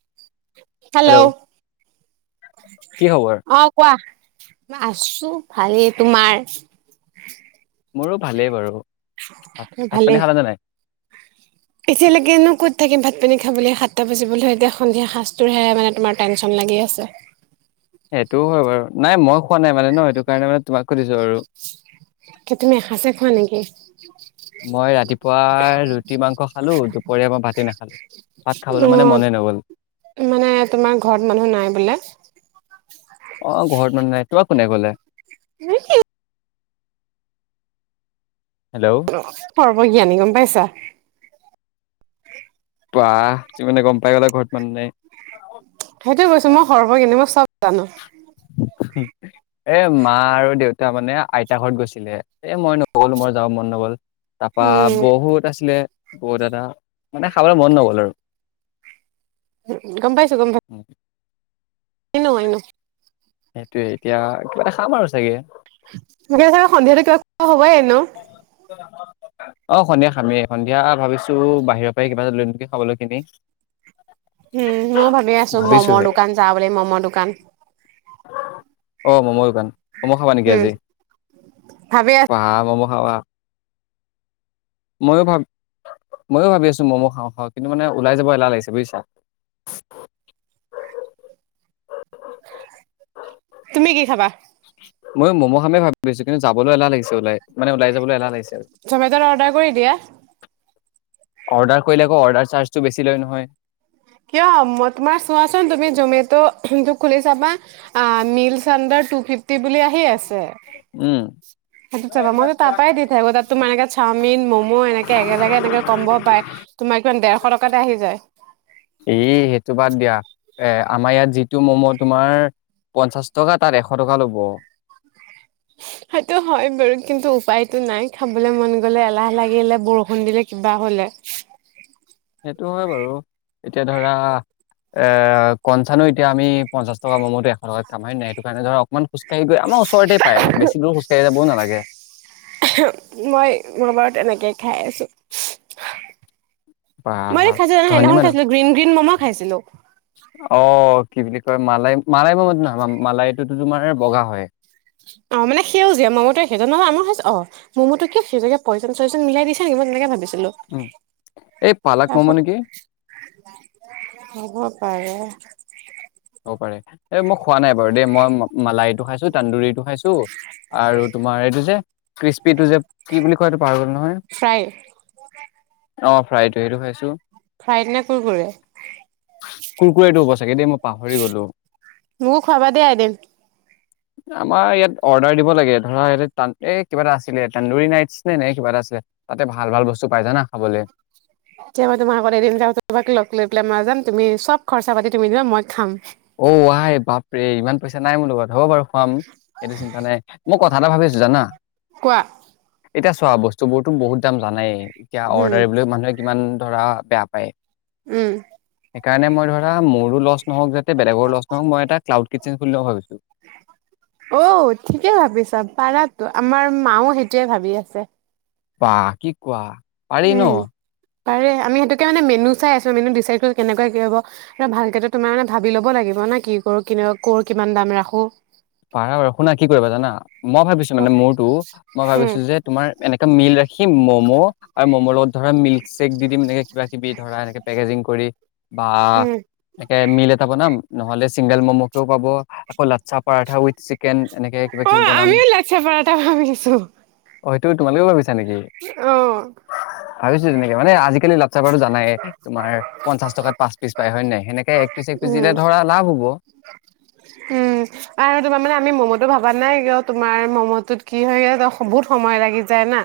[inaudible] Hello? কি খবৰ? অ' কোৱা। আছোঁ, ভালেই তোমাৰ? মোৰোঁ ভালেই বাৰু। ভাত, ভাত ভালে পানী খালানে নাই? এতিয়ালৈকেনো ক'ত থাকিম, ভাত পানী খাবলৈ, সাতটা বজিবলৈ হ'ল, এতিয়া সন্ধিয়া সাঁজটোৰ হে মানে তোমাৰ টেনশ্যন লাগি আছে। সেইটোও হয় বাৰু, নাই মই খোৱা নাই মানে ন, সেইটো কাৰণে মানে তোমাক সুধিছো আৰু। কি তুমি এসাঁচে খোৱা নেকি? মই ৰাতিপুৱা, ৰুটি মাংস খালোঁ। দুপৰীয়া মই ভাতেই নাখালোঁ ভাত অ খাবলৈ মানে মনে নগল মানে তোমাৰ ঘৰত মানুহ নাই বোলে আহ ঘৰত মানুহ নাই। তোমাক কোনে ক'লে? [unintelligible] হেল্ল' [unintelligible] মই জ্ঞানী গম পাইছা। ৱাহ! তুমি মানে গম পাই গ'লা, ঘৰত মানুহ নাই। সেইটোয় কৈছোঁ, মই সৰ্ব জ্ঞানী, মই চ'ব জানোঁ। এ মা আৰু দেউতা মানে, আইতা ঘৰত গৈছিলে, এ মই নগ'লো মোৰ যাব মন নগ'ল। তাৰপা উম বহুত আছিলে বহুত দাদা মানে খাবলৈ মন নগ'ল আৰু। গ পাইছো গম উম, [unintelligible] সেইটোয়ে এতিয়া কিবা এটা খাম আৰু চাগে ন অ সন্ধিয়া খামেই সন্ধিয়া ভাবিছো বাহিৰৰ পৰাই কিবা এটা লৈগি খাবলৈ কিনি। উম মই ভাবি আছো মম'ৰ ভাবিছোহে দোকান যা বুলি ম'মৰ দোকান অ মম দোকান। মম খাবা নেকি উম আজি ভাবি আছো বা মম' খাৱা ময়ো ভাব ময়ো ভাবি আছো ম'ম' খাওঁ খা কিন্তু মানে ওলাই যাব এলাহ লাগিছে বুজিছা তুমি কি খাবা। ময়ো ম'ম খামে ভাবিছো কিন্তু যাবলৈ এলাহ লাগিছে ওলাই মানে ওলাই যাবলৈ এলাহ লাগিছে আৰু চমাজত অৰ্ডাৰ কৰি দিয়া। অৰ্ডাৰ কৰিলে আকৌ অৰ্ডাৰ চাৰ্জটো বেছি লৈ নহয়। কিয় মই তোমাৰ চোৱাচোন তুমি জমে খুলি চাবা আ মিদচানডাৰ টুফিফটি বুলি আহি আছে। উম সেইটো চাবা ময়ো তাপাই দি থাকো তাত তোমাৰ চাওমিন মম এনেকে একেলগে এনেকে কমব পাৰে তোমাৰ কিমান দেৰশ টকাতে আহি যায় এ সেইটো বাদ দিয়া এ আমাৰ ইয়াত যিটো ম'ম' তোমাৰ পঞ্চাশ টকা তাত এশ টকা ল'ব। সেইটো হয় বাৰু কিন্তু উপায়তটো নাই খাবলে মন গলে এলাহ লাগিলে বৰষুণ দিলে কিবা হ'লে। সেইটো হয় বাৰু এতিয়া ধৰা এ কনচানো এতিয়া আমি পঞ্চাছ টকা ম'ম'টো এশ টকাত কামাই নাই সটো কাৰণে অকণ খোজকাঢ়ি গৈ আমাৰ ওচৰতে পাই বেছি দূৰ খোজ কাঢ়ি। কব নালাগে মই ম বাৰুত তেনেকেই খাই আছোঁ। বা মই খাইছিলো নহ ধনী সেইদিনাখন মানুহ খাইছিলো গ্ৰীণ গ্ৰীণ ম'ম খাইছিলো অ কি বুলি কয় মালাই মালাই ম ম নহয় মালাইটোতো তোমাৰ বগা হয়। অ মান সেউজীয়া ম'ম সেইজন ন আমাৰ হৈছে অ ম'মটো কিয় সেউজীয়াকে কয়েজন চয়েজন মিলাই দিছে নেকি মই তেনেকে ভাবিছো। উম এই পালাক মম নেকি হব পাৰে হ'ব পাৰে এই মোক খোৱা নাই বাৰু দেই মই। মালাহটো খাইছো তান্দুৰীটো খাইছো আৰু তোমাৰ এইটো যে কিস্পিটো যে কি বুলি কোৱাটো পাহৰি গলো নহয় ফ্ৰাই অ ফ্ৰাইটো সেইটো খাইছোঁ। ফ্ৰাই নে কুৰকুৰে কুৰকুৰাইটো হব চাগে দেই মই পাহৰি গ'লো মোক খোৱাবা দেই এদিন আমাৰ ইয়াত অৰ্ডাৰ দিব লাগে ধৰা এই কিবা এটা আছিলে তানদুৰি ৰাইচ নাইট নে নাই কিবা এটা আছিলে তাতে ভাল ভাল বস্তু পাই জানা খাবলৈ এতিয়া মই তোমাক আগ এদিন যাক তোমাক লগ লৈ পেলাই মই যাম তুমি চব খৰচা পাতি তুমি দিবা মই খাম। অ ৱায় বাপ ৰে ইমান পইচা নাই মোৰ লগত হ'ব বাৰু- খুৱাম সেইটো চিন্তা নাই মই কথা এটা ভাবি আছো জানা। কোৱা এতিয়া চোৱা বস্তু বোৰতো বহুত দাম জানেই- এতিয়া উম অৰ্ডাৰিবলৈ মানুহে কিমান ধৰা বেয়া পায়। উম সেইকাৰণে মই ধৰা মোৰো লছ নহওক যে বেলেগৰ লছ নওক মই এটা ক্লাউড কিটচেন খুলিলোঁও ভাবিছো। অ ঠিকে ভাবিছা পাৰাতো আমাৰ মাও সেইটোৱে ভাবি আছে। বাহ কি কোৱা? পাৰি ন? উম পাৰে আমি সেইেতোকে মানে মেনু চাই আছো মেনু ডিচাইড কৰো কেনেকুৱ কি হ'ব ভালকে তোমাৰ মানে ভাবি ল'ব লাগিব ন কি কৰো ক কিমান দাম ৰাখো। পাৰা বাৰু শুনা কি কৰিবা জানা মই ভাবিছো মানে মোৰতো মই ভাবিছো উম, যে তোমাৰ এনেকা মিল ৰাখি ম'ম' আৰু ম'ম' লগত ধৰা মিল্ক চ্বেক দি দিম এনেকে কিবা কিবি ধৰা এনেকে পেকেজিং কৰি বা উম, একে মিল এটা বনাম। নহ'লে চিংগেল ম'ম'কেও পাব আকৌ লাতচাপ পাৰঠা উই চিকেন এনেকে কিবা কিবি অ', বনাম আমিও লাচ্ছা পৰাঠা ভাবিছো। হইটো তোমালোকেও ভাবিছা অ ভাবছো তেনেকে মানে আজি কালি লক চাবাৰটো জানাইে তোমাৰ পঞ্চাশ টকাত পাঁচ পিচ পায় হয়ে নাই সেনেকে এক পিচ এক পিচ দিলে উম, ধৰা লাভ হব। উম, আৰু তোমাৰ মানে আমি ম'ম'টো ভবা নাই কিয় তোমাৰ ম'ম'টোত কি হয় বহুত সময় লাগি যায় না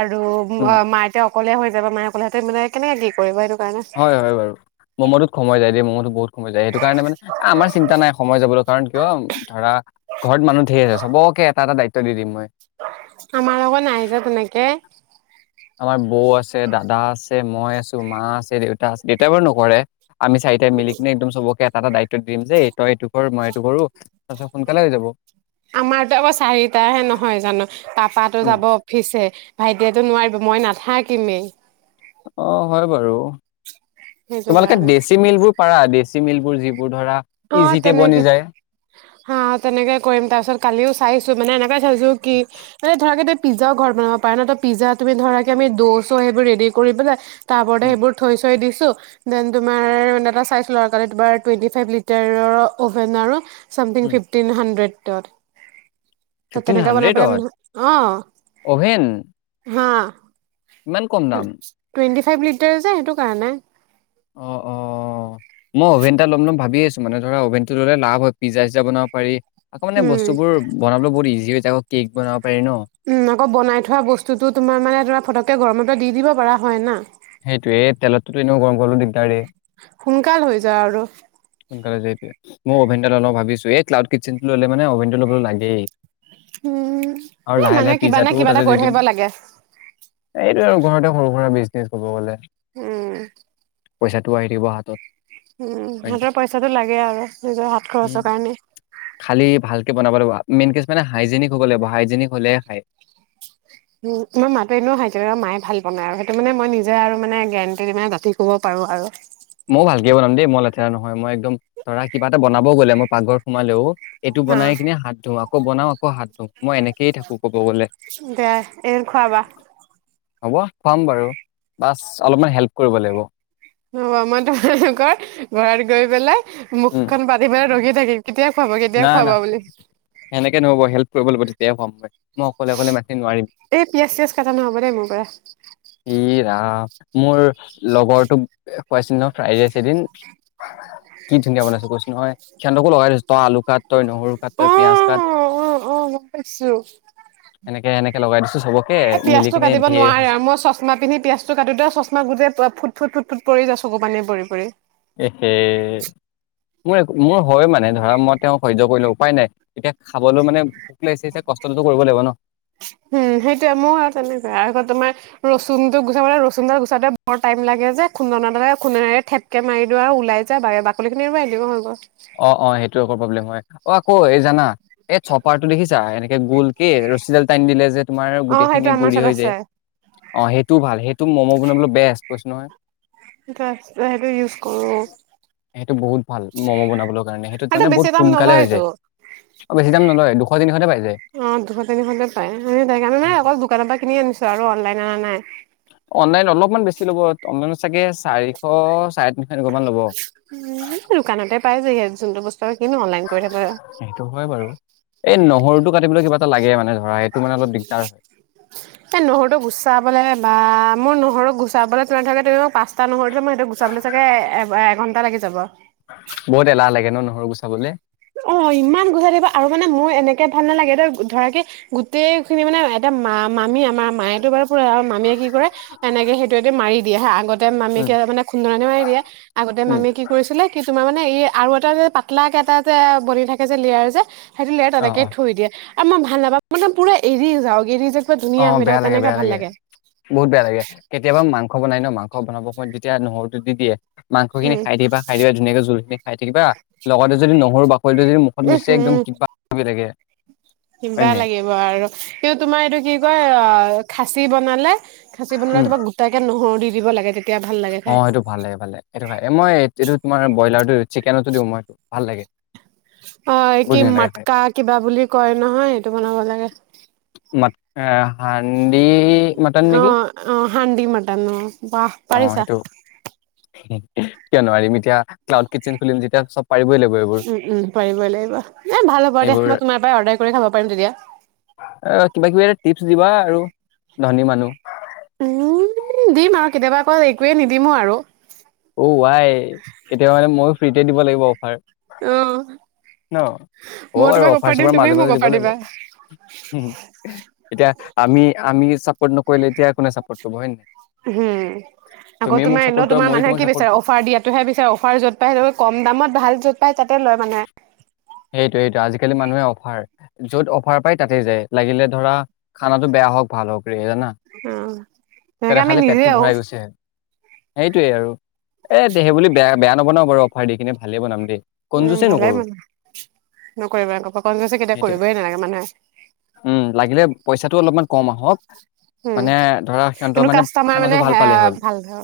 আৰু উম মাইতে অকলে হৈ- যে মাইয়ে কলহাতে মনে কেনে কি কৰিবাটো হয় হয় বাৰু। ম'ম'টোত সময় যায় দ ম'ম'তো বহুত সময় যায় সেইটো কাৰণে মানে আমাৰ চিন্তা নাই সময় যাবলৈ কাৰণ কিয় ধৰা ঘৰত মানুহ ধঢেৰ আছে চবকে এটা এটা দায়িত্ব দিম মই- আমাৰ আক নাই যে তেনেকে- আমাৰ বৌ আছে, দাদা দেতা বাৰু নকৰে। আমি চাৰিতা মিলিকিনে একদম চবকে এটা দায়িত্ব দিম যেই তই এইটো কৰ মই এইটো কৰো। তাৰপিছত সোনকালে হৈ যাব। আমাৰতো আকৌ চাৰিটাহে নহয় জানো পাপাটো উম, যাব অফিচে ভাইটিয়েটো নোৱাৰিব মই নাথাকিমেই, অ হয় বাৰু সেইটো তোমালোকে কাৰণে দেশী মিল বোৰ পাৰা দী চিমিলবোৰ যি অ তেনেকে হা তেনেকে কৰিম তাৰপিছত কালিও চাইছো মানে এনেকুৱাই চাইছো কি মানে ধৰ কে পিজ্জাও ঘৰ বনাব পাৰে ন ত পিজ্জা তুমি ধৰাকে আমি দচ' সেইবোৰ ৰেডি কৰি পেলাই তাৰওপৰতে উম, সেইবোৰ থৈ চৈ দিছো। তোমাৰ ডাটা চাইছিলো তাতে তোমাৰ টুৱেণটি ফাইভ লাগিব অভেন আৰু চামথিং উম, ফিফটিন হানণ্ড্ৰেড। ভিতৰত, ত ফিফটিন তেনেকা বনাই হাণ্ড্ৰেডত পেলাই অ অভেন হা [inaudible] ইমান কম দাম টুৱেন্টি ফাইভ লিটাৰ যে সেইটো কাৰণে অ অ মই অভেন এটা ল'ম ল'ম ভাবি আছো মানে ধৰা অভেনটো ল'লে লাভ হয় পিজ্জা চিজ্জা বনাব পাৰি আকৌ মানে উম বস্তুবোৰ বনাবলৈ বহুত ইজি হৈছে উম আকৌ বনাই থোৱা বস্তুটো তোমাৰ মানে ধৰা ফটককে গৰম, ত দি দিব পৰা হয় না সেইটোয়েই তেলতো এনেও গৰম গ'লো দিগদাৰেই সোনকাল হৈ যা আৰু সোনকালে যে সেইটোৱে মই অভেনটা লওঁ ভাবছো এই্লাউ কিচেনটো ল' মানে অভেনটো ল'ব লাগেই। উম আৰু এ লাহে মানহে লাহে কিবা নে পিজ্জাটোও কিবা তাতে এটা দি কৰি দিম থাকিব লাগে আৰু ঘৰতে সৰু সুৰা বিজ ক'ব গ'লে উম পইচাটো আহি দিব হাতত উম হয় নে নাই হাতৰ পইচাটো লাগে আৰু নিজৰ হাত উম খৰচৰ কাৰণে খালি ভালকে বনাব লাগিব মেইন কে মানে হাইজেনিক হ'ব লাগিব হাইজেনিক হলেহে খায় উম তমাৰ মাতো এনেও হাই মায়ে ভাল বনাই আৰু সেইটো মানে মই নিজে আৰু মানে গেৰেণ্টি দি মানে দাথি ক'ব পাৰো আৰু ময়ও ভালকে বনাম দেই মই লেতেৰা নহয় মই একদম ধৰা কিবা এটা বনাম মই গ'লে মই পাকঘৰ সোমালেও এইটো হা বনাই কিনে হাত ধো আকৌ বনাও আকৌ হাত ধুও দে এদিন খোৱাবা। হ'ব খুৱাম বাৰু বাছ অলপমান হেল্প কৰিব লাগিব। ৰবা মই তোমালোকৰ ঘৰত গৈ পেলাই। উম মুখখন পাতি পেলাই ৰখি থাকিম কেতিয়া। খুৱাব কেতিয়া না খুৱাব না বুলি সেনেকে নহব হেল্প কৰিব লাগিব তেতিয়াহে খোৱাম পাই মই অকলে অকলে ইমান খিনি নোৱাৰিম এই পিয়াজ চিয়াজ কাটা নহ'ব দেই মোৰ পৰা। ইয়ে ৰাম। মোৰ লগৰটোক খুৱাইছিলো নহয় ফ্ৰাইৰাইছ এদিন। কি ধুনীয়া বনাইছো কৈছোঁ নহয় সিহঁতকো লগাই দিছোঁ। আলু কাট তই নহৰু কাট তই অ পিয়াজ কাট অ অ গম এনেকে এনেক লগাই দিছো। চবকে এ মিলি পিয়াজটো কিনে কাটিব ধেৰ নোৱাৰে খাইছো আৰু মই চশমা পিন্ধি পিয়াজটো কাটোতেই চশমা গোটেই ফুট ফুট ফুট।। পৰি যায় চকু পানী পৰি পৰি। এ হে মোৰ মোৰ। হয় মানে ধৰা মই তেওঁ সহ্য কৰি লওঁ উপায় নাই। এতিয়া খাবলৈ মানে ভোক লাগিছে যেতিয়া কষ্টটোতো কৰিব লাগিব ন। উম সেইটোয়ে মোৰ আৰু তেনেকুৱাই আকৌ তোমাৰ ৰচুনটো গুছাবলৈ ৰচুনডাল গুচাওঁতে বৰ টাইম লাগে যে খুন্দনাডালে খুন্দনেৰে থেপকে মাৰি দিওঁ আৰু ওলাই যায় বা বাকলি উলিয়াই দিও হৈ গল অঁ অঁ সেইটো আকৌ প্ৰব্লেম হয় অঁ। অঁ এই জানা এই ছপাৰ টো দেখিছা এনেকে গোল কে ৰছীডাল টান দিলে যে। তোমাৰ অ সেইটো গোটেইখিনি আমাৰ গুৰি ওচৰত হৈ যায় আছে অঁ সেইটো ভাল সেইটো ম'ম' বনাবলৈ বেষ্ট কৈছোঁ নহয়। সেইটো ইউজ কৰো। সেইটো বহুত ভাল। উম। সেইটোত সেইটো মানে বেছি বহুত দাম সোনকালে হৈ নলয়তো যায় বেছি দাম নলয় দু। দুশ তিনিশতে পাই যাম। অঁ দুশ, তিনিশতে পায় আমি কাৰণে নাই উম। অকল দোকানৰ পৰা কিনি আনিছো আৰু অনলাইন আনা নাই। অনলাইন অলপমান বেছি লব অনলাইনত চাগে চাৰিশ চাৰে। তিনিশ এনেকুৱা মান ল'ব উ দোকানতে পাই যি হে যোনটো বস্তু। তই কিনো অনলাইন কৰি থাক। সেইটো হয় বাৰু এই নহৰুটো কাটিবলৈ কিবা এটা লাগে মানে। ধৰা সেইটো মানে অলপ দিগদাৰ হয় এই নহৰুটো গুচাবলে বা মোৰ নহৰুক। গুচাবলৈ তোৰ থাকে মানে পাঁচটা নহৰু মই এইটো গুচাবলৈ চাগে এঘণ্টা। টা লাগি যাব। বহুত এলাহ লাগে ন নহৰু গুচাবলে। অ ইমান গুচাই থিব আৰু মানে মোৰ এনেকে ভাল নালাগে, এ ধৰা কি গোটেই খিনি মানে এটা মা মামী আমাৰ মায়েতো বাৰু। আৰু মামীয়ে কি কৰে এনেকে সেইটো এ মাৰি দিয়ো আগতে মামীকে উম। মানে খুন্দনা মাৰি দিয়ে, আগতে উম, মামীয়ে কি কৰিছিলে কি। তোমাৰ মানে এই আৰু এটা যে পাতলাকে এটা। বনি থাকে যে লিয়াৰ যে। সেইঁতি লে অ তেনেকে অ থৈ দিয়ে। আমাৰ ভাল নাপা মানে পুৰা এৰি যাওক এৰি যাও। অ বেয়া লাগে বেয়া লাগে, বহুত বেয়া লাগে কেতিয়াবা মাংস। মাংস বনাই ন মাংস বনাব সময়ত যেতিয়া নহৰুটো দি দিয়ে মাংস খিনি উম খাই দিব বা খাই দিব ধুনীয়াক জোলখিনী খাই থাকিবা লগতে যদি নহৰু বাক টো যদি মুখত উম গৈছে একদম হম কিবা লাগি থাকে কিবা লাগিব আৰু তোমাৰ এইটো কি। কৈ খাচী বনালে। খাচ বনালে উম। কিবা গোটাকে নহৰু দি। দিব লাগে তে। অ সেইটো ভালে ভালে এইটো খাই মই এইটো। তোমাৰ ব্ৰইলাৰটো দি চিকেনতো দিওঁ মইতো ভাল লাগে। অ বহুত কি ধুনীয়া লাগে খাই মটকা কিবা বুলি কয় নহয় সেইটো বনাব লাগে। মাতকা অ অ হাডি মটন বাহ অ পাৰিছা। সেইটো কিয় নোৱাৰিমি। এতিয়া ক্লাউড কিটচন খুলিম যেতিয়া চব পাৰিবই লাগিব এইবোৰ, উম উম পাৰিবই লাগিব এ ভাল হ'ব দে মই এইবোৰ তোমাৰ পৰাই অৰ্ডাৰ কৰি খাব পাৰিম তেতিয়া কিবা কিবি টিপছ দিবা আৰু, ধনী মানুহ উম দিম আৰু কেতিয়াবা অকৌ একোৱে নিদিমো আৰু। অ ৱাই কেতিয়াবা মানে ময়ো ফ্ৰীতে দিব লাগিব অফাৰ। অ ন হ'ব ময়ো বাৰু তোমাক অফাৰ দিম চফাৰ তুমিও মাজে মাজে মোক দিব অফাৰ লাগিব, দিবা এতিয়া আমি আমি। চাপৰ্ট নকৰিলে এতিয়া কোনে চাপৰ্ট কৰিব হয় নাই। হম আকৌ তুমিয়ে মোক তোমাৰ চাপৰ্ট এনে কৰা তোমাৰ ময়ো মানে তোমাক কি চাপৰ্ট বিচাৰে কৰিম অফাৰ দিয়াটোহে বিচাৰে অফাৰ যত পাই সেই কম দামত ভাল য'ত। পাই তাতে লয় মানে। সেইটো এইেইটো আজিকালি মানুহে অফাৰ, যত অফাৰ পায় তাতেই যায়, লাগিলে ধৰা খানা বেয়া হওক ভাল হওক ৰে জানা। অ কিবা তেনেকে এটা আমি খালে নিজে পেটটো আৰু ভৰাই গৈছে। সেইটোৱে আৰু, এ হেই বুলি বেয়া বেয়া নবনাও বাৰু অফাৰ দি কিনে ভালেই বনাম দেই। কন উম, যুচি ভালে নকৰো, মানে নকৰিব কনজুচি কেতিয়া হেইটো কৰিবই নালাগে মানুহে উম লাগিলে পইচাটো অলপমান কম আহক উম, মানে ধৰা। কিন্তু ত'মানে কাষ্টমাৰ খানাটো মানে ভাল হে পালে হ'ল ভাল ধৰ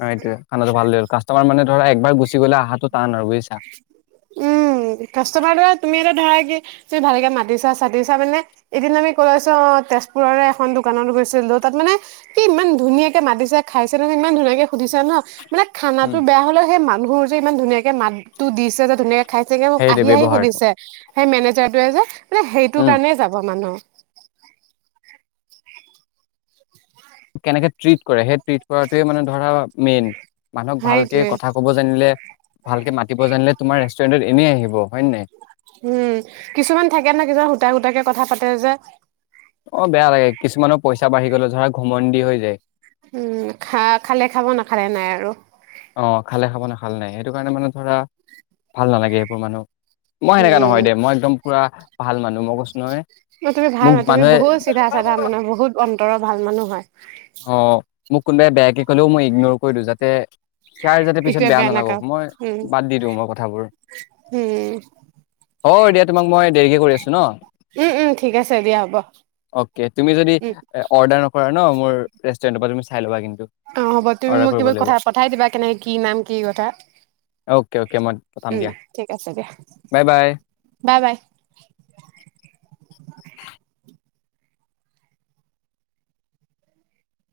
অ' সৈইটোৱে খানাটো ভাল হলে হ'ল কাষ্টামা মানে ধৰা একবাৰ গুচি গ'লে আহাটোত উম, কাষ্টমাৰ ধৰা তুমিয়ে টো ধৰা কি তুমি ভালকে মাতিছা-চাতিছা মানে এদিন আমি কলৈছো অ' তেজপুৰৰে এখন দোকানত গৈছিলোঁ তাত মানে কি ইমান ধুনীয়াকে মাতিছে খাইছে নহয় ইমান ধুনীয়াকে সুধিছে ন মানে খানাটো বেয়া হলেও সেই মানুহ সুৰ যে ইমান ধুনীয়াকে মাত তু দিছে এটা ধুনীয়া খাইছেগে মোক সেইটোৱে আহি -আহি ব্যৱহাৰটো সুধিছে সেই মেনেজাৰটোয়ে যে মানে সেইটো উম, কাৰণে যাব মানুহ কেনেকে ট্ৰিট কৰে সেই ট্ৰিট কৰাটোৱে মানে ধৰা মেইন। মানুহক ভালকে সেইটোৱে কথা কব জানিলে, ভালকে মাতিব জানিলে, তোমাৰ ৰেষ্টুৰেন্টত এনেই আহিব হয় নে নাই? উম, কিছুমান থাকে না কিছুমান সূতা-সুতাকে কথা পাতে যে অহ, বেয়া লাগে কিছুমানৰ পইচা বাঢ়ি গলে ধৰা ঘমন্দি হৈ যায়। উম, খা -খালে খাব নাখালে নাই আৰু। অহ, খালে খাব নেখাল নাই সেইটো কাৰণে মানে ধৰা ভাল নালাগে। এইবোৰ মানুহ মই সেনেকা উম। নহয় দে মই একদম পুৰা ভাল মানুহ মই কৈছোঁ নহয় অ' তুমি ভাল মোক হয় তুমি মানুহে বহুত চিধা-চাধা মানুহ বহুত অন্তৰৰ ভাল মানুহ হয়। অ মোক কোনোবাই বেয়াকে ক'লেও মই ইগনৰ কৰি দিওঁ যাতে সিয়াৰ যাতে পিছত ইটোৱে বেয়া নালাগক নাকাও মই উম বাদ দি দিওঁ মই কথাবোৰ উম অহ, এতিয়া তোমাক মই দেৰিকে কৰি আছোঁ ন'? উম উম ঠিক [unintelligible] আছে দিয়া হ'ব অকে তুমি যদি উম অৰ্ডাৰ পৰা ন' মোৰ ৰেষ্টুৰেণ্টৰ পৰা তুমি চাই লবা কিন্তু। অ 'হ'ব তুমি অৰ্ডাৰ মোক কৰিব কিবা লাগিব কথা পঠাই দিবা কেনেকে কি নাম কি কথা, অ'কে অ'কে মই পঠাম উম দিয়া ঠিক আছে দিয়া বাই বাই বাই -বাই।